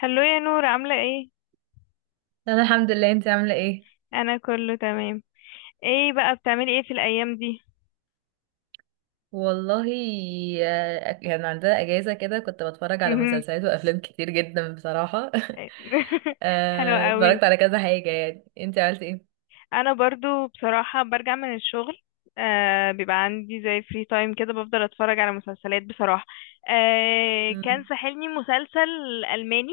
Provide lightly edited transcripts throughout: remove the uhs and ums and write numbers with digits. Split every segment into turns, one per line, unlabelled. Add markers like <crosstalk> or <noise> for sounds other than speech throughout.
هلو يا نور، عاملة ايه؟
انا الحمد لله. انت عامله ايه؟
انا كله تمام. ايه بقى بتعملي ايه في الايام دي؟
والله. كان عندنا اجازه كده كنت بتفرج على
مهم.
مسلسلات وافلام كتير جدا بصراحه <laughs>
<laughs> حلو قوي.
اتفرجت على كذا حاجه. يعني انت عملت ايه؟
انا برضو بصراحة برجع من الشغل. بيبقى عندي زي فري تايم كده، بفضل اتفرج على مسلسلات بصراحة. كان
مم.
ساحلني مسلسل الماني،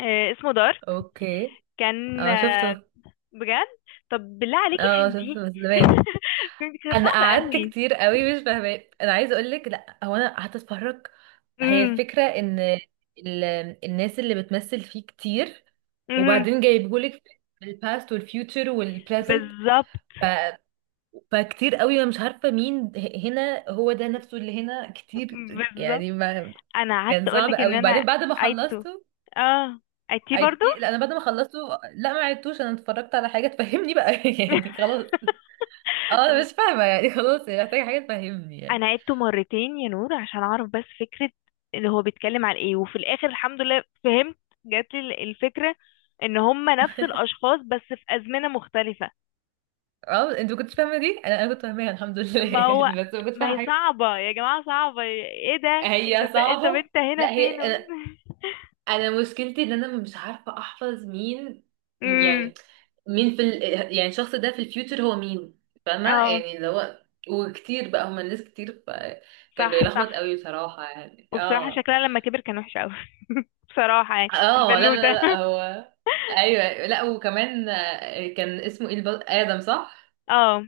اسمه دارك.
اوكي.
كان
اه شفته.
بجد. طب بالله عليكي
اه
فهمتيه؟
شفته بس
<laughs>
زمان.
فهمتي، كانت
انا
صعبة
قعدت
قوي.
كتير قوي مش فاهمه. انا عايزه اقول لك، لا هو انا قعدت اتفرج. هي
امم
الفكره ان ال... الناس اللي بتمثل فيه كتير،
امم
وبعدين جايبهولك الباست والفيوتشر والبريزنت،
بالظبط.
فكتير قوي انا مش عارفه مين. هنا هو ده نفسه اللي هنا كتير،
بالظبط.
يعني ما.
انا قعدت
كان صعب
اقولك ان
قوي.
انا
وبعدين بعد ما
عيدته.
خلصته.
اه عيدتيه برضو.
عدتي؟ لا انا بعد ما خلصته، لا ما عدتوش. انا اتفرجت على حاجه تفهمني بقى <laughs> يعني خلاص. اه انا مش
<laughs>
فاهمه، يعني خلاص، يعني محتاجه حاجه تفهمني يعني.
انا عيدته مرتين يا نور عشان اعرف بس فكرة ان هو بيتكلم عن ايه، وفي الاخر الحمد لله فهمت. جات لي الفكرة ان هما نفس الاشخاص بس في ازمنة مختلفة.
اه انت ما كنتش فاهمه دي، انا كنت فاهماها الحمد لله
ما
<laughs>
هو
يعني بس ما كنتش
ما
فاهمه
هي
حاجه.
صعبة يا جماعة، صعبة ايه ده،
هي
انت
صعبه.
انت هنا
لا
فين؟
هي،
<laughs>
انا مشكلتي ان انا مش عارفه احفظ مين.
امم.
يعني مين يعني الشخص ده في الفيوتشر هو مين، فاهمه؟
اه
يعني اللي هو، وكتير بقى، هما الناس كتير، فكان
صح.
بيلخبط
صح.
قوي بصراحه يعني.
وبصراحة
اه.
شكلها لما كبر كان وحش قوي. <laughs> بصراحة يعني
اه، لا لا
البنوتة.
لا،
<laughs>
هو ايوه. لا وكمان، كان اسمه ايه؟ ادم، صح.
اه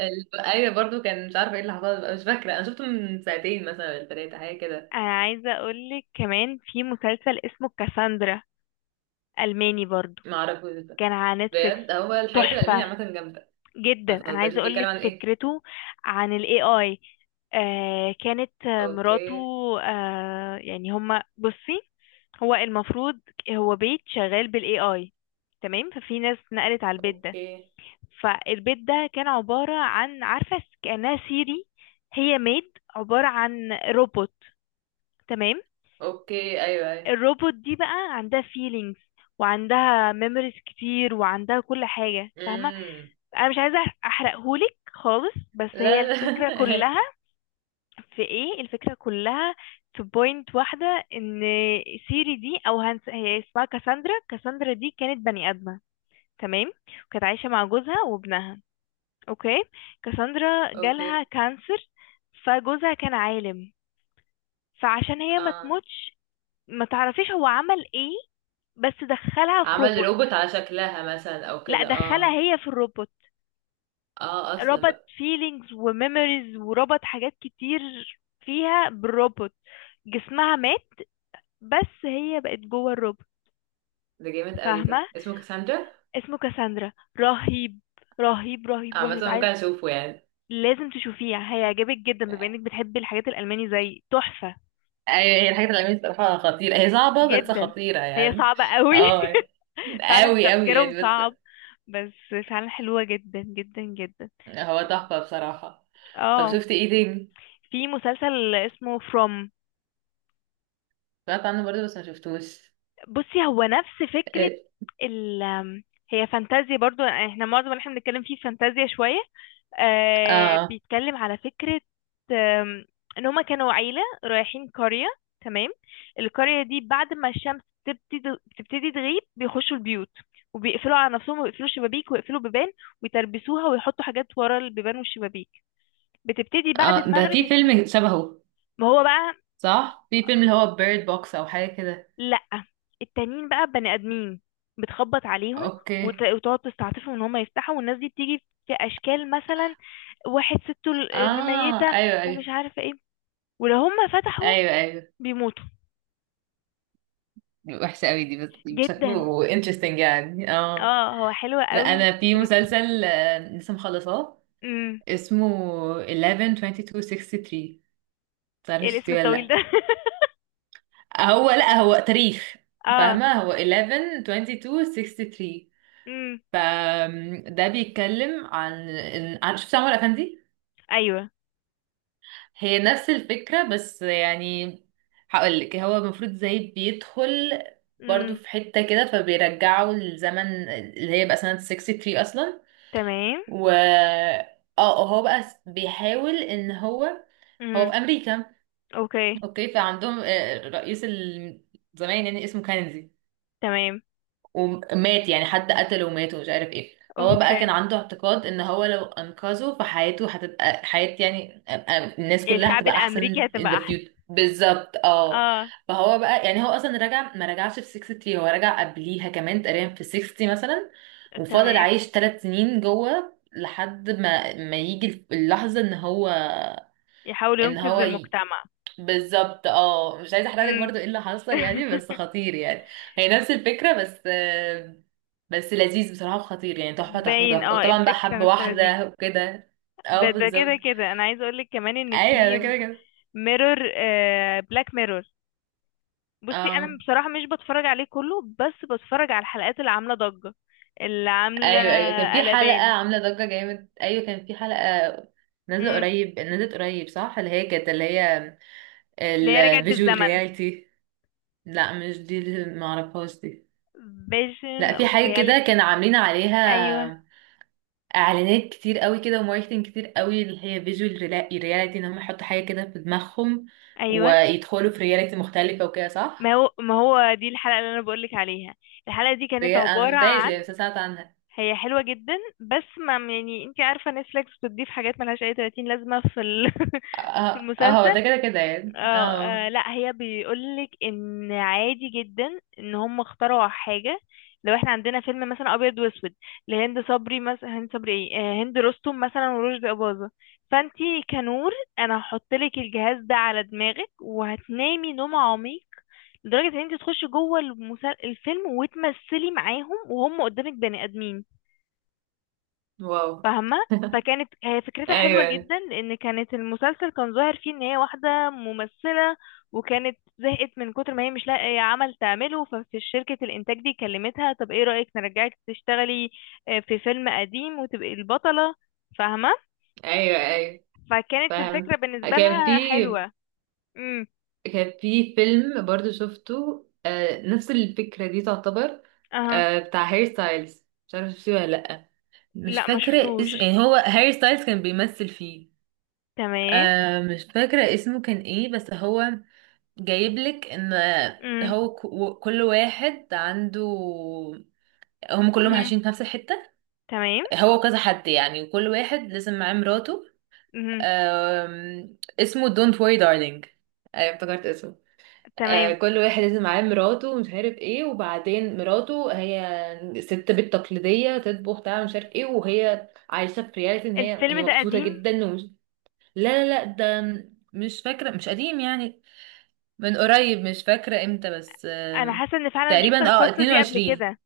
ايوه، برضو كان مش عارفه ايه اللي حصل بقى، مش فاكره. انا شفته من ساعتين مثلا ولا ثلاثه، حاجه كده.
انا عايزه اقولك كمان في مسلسل اسمه كاساندرا، الماني برضو،
ما اعرفوش ده.
كان على نتفليكس.
بجد هو الحاجات الالمانيه
تحفه
عامه جامده.
جدا.
ما
انا
تهزريش،
عايزه
بيتكلم
اقولك
عن ايه؟
فكرته، عن الاي اي. كانت مراته.
اوكي.
يعني هما بصي، هو المفروض هو بيت شغال بالاي اي. تمام، ففي ناس نقلت على البيت ده.
اوكي.
فالبيت ده كان عباره عن، عارفه، كانها سيري. هي ميد عباره عن روبوت. تمام.
اوكي، ايوه ايوه.
الروبوت دي بقى عندها feelings، وعندها memories كتير، وعندها كل حاجة، فاهمة.
امم.
انا مش عايزة احرقهولك خالص، بس هي
لا
الفكرة
لا
كلها في ايه. الفكرة كلها في بوينت واحدة، ان سيري دي او هي اسمها كاساندرا. كاساندرا دي كانت بني ادمة، تمام، وكانت عايشة مع جوزها وابنها. اوكي.
<laughs>
كاساندرا جالها
اوكي.
كانسر. فجوزها كان عالم، فعشان هي ما
اه،
تموتش، ما تعرفيش هو عمل ايه، بس دخلها في
عمل
روبوت.
روبوت على شكلها مثلا او
لا،
كده،
دخلها
اه.
هي في الروبوت.
اه اصلا
ربط
بقى.
فيلينجز وميموريز وربط حاجات كتير فيها بالروبوت. جسمها مات، بس هي بقت جوه الروبوت،
ده جامد قوي،
فاهمة.
ده اسمه كاساندرا.
اسمه كاساندرا. رهيب رهيب رهيب
عامة
رهيب.
ممكن
عايز،
اشوفه يعني.
لازم تشوفيه، هيعجبك جدا، بما انك بتحبي الحاجات الألماني، زي تحفة.
ايوه، هي الحاجات العلمية الصراحة خطيرة، هي صعبة بس
جدا،
خطيرة
هي
يعني.
صعبة قوي.
اه،
<laughs> فعلا
قوي قوي
تفكيرهم
يعني، بس
صعب، بس فعلا حلوة جدا جدا جدا.
هو تحفة بصراحة. طب
اه
شفت ايه تاني؟
في مسلسل اسمه فروم.
سمعت عنه برضه بس ما شفتوش.
بصي هو نفس فكرة
إيه،
ال هي فانتازيا برضو. احنا معظم اللي احنا بنتكلم فيه فانتازيا شوية.
اه
بيتكلم على فكرة، آم، ان هما كانوا عيلة رايحين قرية. تمام. القرية دي، بعد ما الشمس تبتدي، تغيب بيخشوا البيوت، وبيقفلوا على نفسهم، ويقفلوا الشبابيك، ويقفلوا بيبان، ويتربسوها، ويحطوا حاجات ورا البيبان والشبابيك. بتبتدي بعد
اه، ده
المغرب
في
يسمع،
فيلم شبهه.
ما هو بقى.
صح، في فيلم اللي هو بيرد بوكس او حاجه كده.
لأ، التانيين بقى بني آدمين. بتخبط عليهم،
اوكي،
وتقعد تستعطفهم ان هم يفتحوا، والناس دي بتيجي في اشكال مثلا، واحد سته
اه،
الميتة،
ايوه
ومش
ايوه.
عارفة ايه، ولو هم فتحوا
ايوه ايوه،
بيموتوا.
وحشه قوي دي بس.
جدا.
شكله انترستنج يعني، اه.
اه هو حلو
لا
قوي
انا في
فكرته.
مسلسل، لسه مخلصاه،
امم،
اسمه 112263.
ايه
تعرفش
الاسم
شفتيه ولا
الطويل
لا؟
ده؟ <laughs>
هو لا، هو تاريخ،
اه.
فاهمه؟ هو 112263.
امم.
فده بيتكلم عن شفت عمر افندي؟
ايوه.
هي نفس الفكرة بس، يعني هقولك، هو المفروض زي بيدخل برضو
امم.
في حتة كده فبيرجعوا للزمن اللي هي بقى سنة 63 أصلا.
تمام.
و اه، هو بقى بيحاول ان هو هو
امم.
في أمريكا،
اوكي.
اوكي. فعندهم رئيس زمان يعني اسمه كينيدي،
تمام.
ومات يعني حد قتله ومات ومش عارف ايه. فهو بقى
اوكي.
كان عنده اعتقاد ان هو لو انقذه فحياته هتبقى حياة يعني، الناس كلها
الشعب
هتبقى
الامريكي
احسن in
هتبقى
the
احسن.
future، بالظبط، اه.
اه.
فهو بقى يعني، هو اصلا رجع، ما رجعش في 63، هو رجع قبليها كمان تقريبا في 60 مثلا، وفضل
تمام.
عايش 3 سنين جوه لحد ما يجي اللحظة ان هو،
يحاول
ان
ينقذ
هو
المجتمع.
بالظبط، اه. مش عايزه احرقلك برضو ايه اللي حصل يعني، بس
<laughs>
خطير يعني. هي نفس الفكره بس، بس لذيذ بصراحه وخطير يعني، تحفه تحفه
باين،
تحفه.
اه
وطبعا بقى حب
الفكرة نفسها لذيذة.
واحده وكده. اه
ده
بالظبط.
كده كده انا عايزة اقولك كمان ان
ايوه،
في
ده كده كده.
ميرور، بلاك ميرور. بصي انا
اه
بصراحة مش بتفرج عليه كله، بس بتفرج على الحلقات اللي عاملة ضجة، اللي عاملة
ايوه ايوه، كان في حلقه
قلبان.
عامله ضجه جامد. ايوه كان في حلقه نازله
امم.
قريب، نزلت قريب صح، اللي هي كانت، اللي هي
اللي هي رجعت
الفيجوال
بالزمن،
رياليتي. لا مش دي، اللي معرفهاش دي.
فيجن
لا، في
اوف
حاجه كده
رياليتي.
كانوا عاملين
ايوه
عليها اعلانات كتير قوي كده وماركتنج كتير قوي، اللي هي فيجوال رياليتي، ان هم يحطوا حاجه كده في دماغهم
ايوه.
ويدخلوا في رياليتي مختلفه وكده،
ما
صح.
هو ما هو دي الحلقة اللي انا بقولك عليها. الحلقة دي كانت
انا
عبارة
مشفتهاش
عن،
يعني بس أنا سمعت عنها.
هي حلوة جدا. بس ما يعني، انتي عارفة نتفليكس بتضيف حاجات ملهاش اي 30 لازمة في <laughs> في
اه، هو
المسلسل.
ده كده كده يعني،
اه
اه.
لا هي بيقولك ان عادي جدا ان هم اخترعوا حاجة، لو احنا عندنا فيلم مثلا ابيض واسود لهند صبري مثلا، هند صبري ايه، هند رستم مثلا ورشدي اباظة، فانتي كنور، انا هحطلك الجهاز ده على دماغك وهتنامي نوم عميق لدرجة ان انتي تخشي جوه الفيلم وتمثلي معاهم وهم قدامك بني ادمين،
واو.
فاهمة. فكانت هي فكرتها حلوة
ايوه
جدا، لأن كانت المسلسل كان ظاهر فيه إن هي واحدة ممثلة، وكانت زهقت من كتر ما هي مش لاقية عمل تعمله، ففي شركة الإنتاج دي كلمتها طب إيه رأيك نرجعك تشتغلي في فيلم قديم وتبقي البطلة، فاهمة.
ايوه ايوه،
فكانت
فاهم.
الفكرة بالنسبة
كان في.
لها حلوة. امم.
كان في فيلم برضو شفته، آه نفس الفكره دي تعتبر.
أها.
آه بتاع هير ستايلز، مش عارفه شفتيه ولا لا. مش
لا ما
فاكره
شفتوش.
اسمه يعني، هو هاري ستايلز كان بيمثل فيه.
تمام.
آه مش فاكرة اسمه كان ايه بس هو جايبلك ان
امم.
كل واحد عنده، هم كلهم
أمم.
عايشين في نفس الحتة.
تمام.
هو كذا حد يعني، وكل واحد لازم معاه مراته.
امم.
اسمه Don't worry darling. افتكرت اسمه.
تمام.
كل واحد لازم معاه مراته ومش عارف ايه، وبعدين مراته هي ست بيت تقليدية تطبخ تعمل مش عارف ايه، وهي عايشة في رياليتي ان هي
الفيلم ده
مبسوطة
قديم؟
جدا ومش. لا لا لا، ده مش فاكرة، مش قديم يعني، من قريب، مش فاكرة امتى، بس
أنا حاسة إن فعلا شفت
تقريبا اه
القصة دي قبل
22،
كده.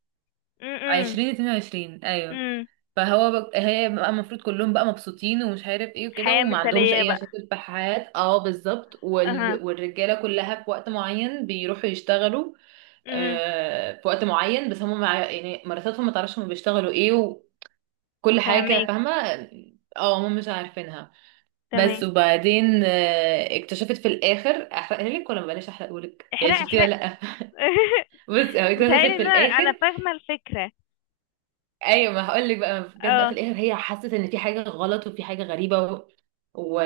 امم.
2022، ايوه.
امم.
فهو هي بقى المفروض كلهم بقى مبسوطين ومش عارف ايه وكده،
حياة
وما عندهمش
مثالية
اي
بقى.
مشاكل في الحياة، اه بالظبط.
اها.
والرجالة كلها في وقت معين بيروحوا يشتغلوا،
امم.
آه في وقت معين، بس هم يعني مراتاتهم ما تعرفش هم بيشتغلوا ايه، وكل حاجة
فهماكي.
فاهمة. اه هم مش عارفينها. بس
تمام.
وبعدين، اكتشفت في الاخر. احرقها لك ولا ما بلاش احرقهولك
احرق
يعني، شفتي ولا
احرق.
لأ؟
<laughs>
بص، هو اكتشفت
متهيألي
في
ان انا، انا
الاخر.
فاهمة الفكرة.
ايوه ما هقول لك بقى، جت بقى في
اه،
الاخر هي حست ان في حاجه غلط وفي حاجه غريبه و... و...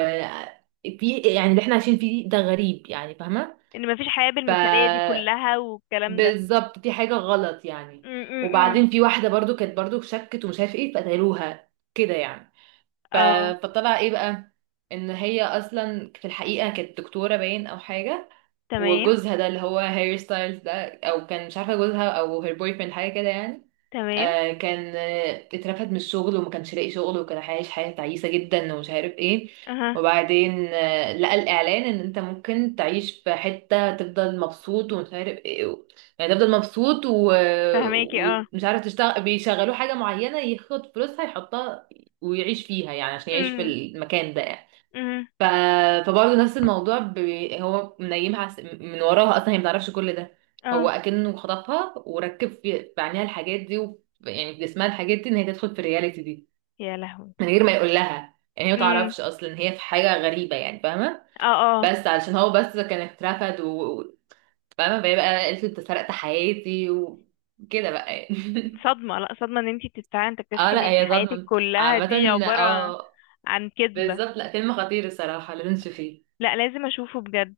في يعني اللي احنا عايشين فيه ده غريب يعني، فاهمه؟
ان مفيش حياة
ف،
بالمثالية دي كلها والكلام ده.
بالظبط، في حاجه غلط يعني.
امم.
وبعدين في واحده برضو كانت برضو شكت ومش عارف ايه فقتلوها، كده يعني. ف...
اه.
فطلع ايه بقى، ان هي اصلا في الحقيقه كانت دكتوره باين او حاجه.
تمام.
وجوزها ده اللي هو هير ستايلز ده، او كان مش عارفه جوزها او هير بوي فريند، حاجه كده يعني.
تمام.
آه كان، اترفد من الشغل وما كانش لاقي شغل، وكان عايش حياة تعيسة جدا ومش عارف ايه.
اها.
وبعدين آه لقى الإعلان ان انت ممكن تعيش في حتة تفضل مبسوط ومش عارف ايه و... يعني تفضل مبسوط و...
فهماكي اه.
ومش عارف، تشتغل بيشغلوه حاجة معينة ياخد فلوسها يحطها ويعيش فيها يعني، عشان يعيش في
امم.
المكان ده.
امم.
ف... فبرضه نفس الموضوع هو منيمها من وراها، اصلا هي ما تعرفش كل ده. هو
اه.
اكنه خطفها وركب في عينيها الحاجات دي و... يعني في جسمها الحاجات دي ان هي تدخل في الرياليتي دي،
يا لهوي.
من غير ما يقول لها يعني، هي ما
امم.
تعرفش اصلا ان هي في حاجه غريبه يعني، فاهمه؟
اه. اه
بس علشان هو بس كان اترفد و... و- فاهمه. فهي بقى قالت له انت سرقت حياتي، وكده بقى يعني <laughs>
صدمة، لا صدمة ان انتي بتتفاعلي، انت
اه
تكتشفي ان
لا
انتي
هي
حياتك
صدمه
كلها
عامه،
دي عبارة
اه
عن كذبة.
بالظبط. لا فيلم خطير الصراحه، لازم تشوفيه.
لا لازم اشوفه بجد.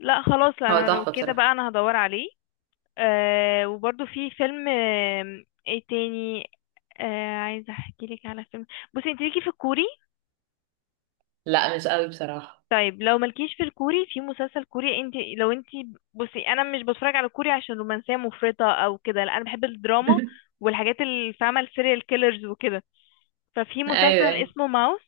لا خلاص،
هو
انا لو
تحفه
كده
بصراحه.
بقى انا هدور عليه. آه وبرضو في فيلم، ايه تاني؟ عايزه احكي لك على فيلم. بصي انت ليكي في الكوري؟
لا مش قوي بصراحه
طيب لو مالكيش في الكوري، في مسلسل كوري، انت لو انت، بصي انا مش بتفرج على كوري عشان رومانسيه مفرطه او كده، لا انا بحب الدراما
<laughs>
والحاجات اللي، فاهمه، السيريال كيلرز وكده. ففي
ايوه
مسلسل
ايوه.
اسمه ماوس،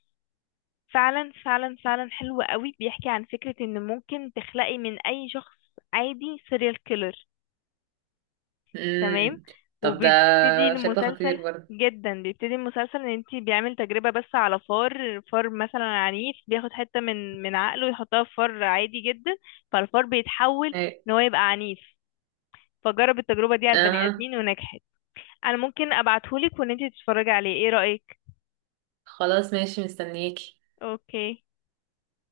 فعلا فعلا فعلا حلو قوي. بيحكي عن فكره ان ممكن تخلقي من اي شخص عادي سيريال كيلر. تمام.
امم طب ده
وبيبتدي
شكله
المسلسل،
خطير برضه.
جدا. بيبتدي المسلسل ان انتي، بيعمل تجربة بس على فار، فار مثلا عنيف بياخد حتة من عقله يحطها في فار عادي جدا، فالفار بيتحول
ايوه،
ان هو يبقى عنيف. فجرب التجربة دي على البني
اها.
ادمين ونجحت. انا ممكن ابعتهولك وان انتي تتفرجي عليه، ايه رأيك؟
خلاص ماشي، مستنيك.
اوكي.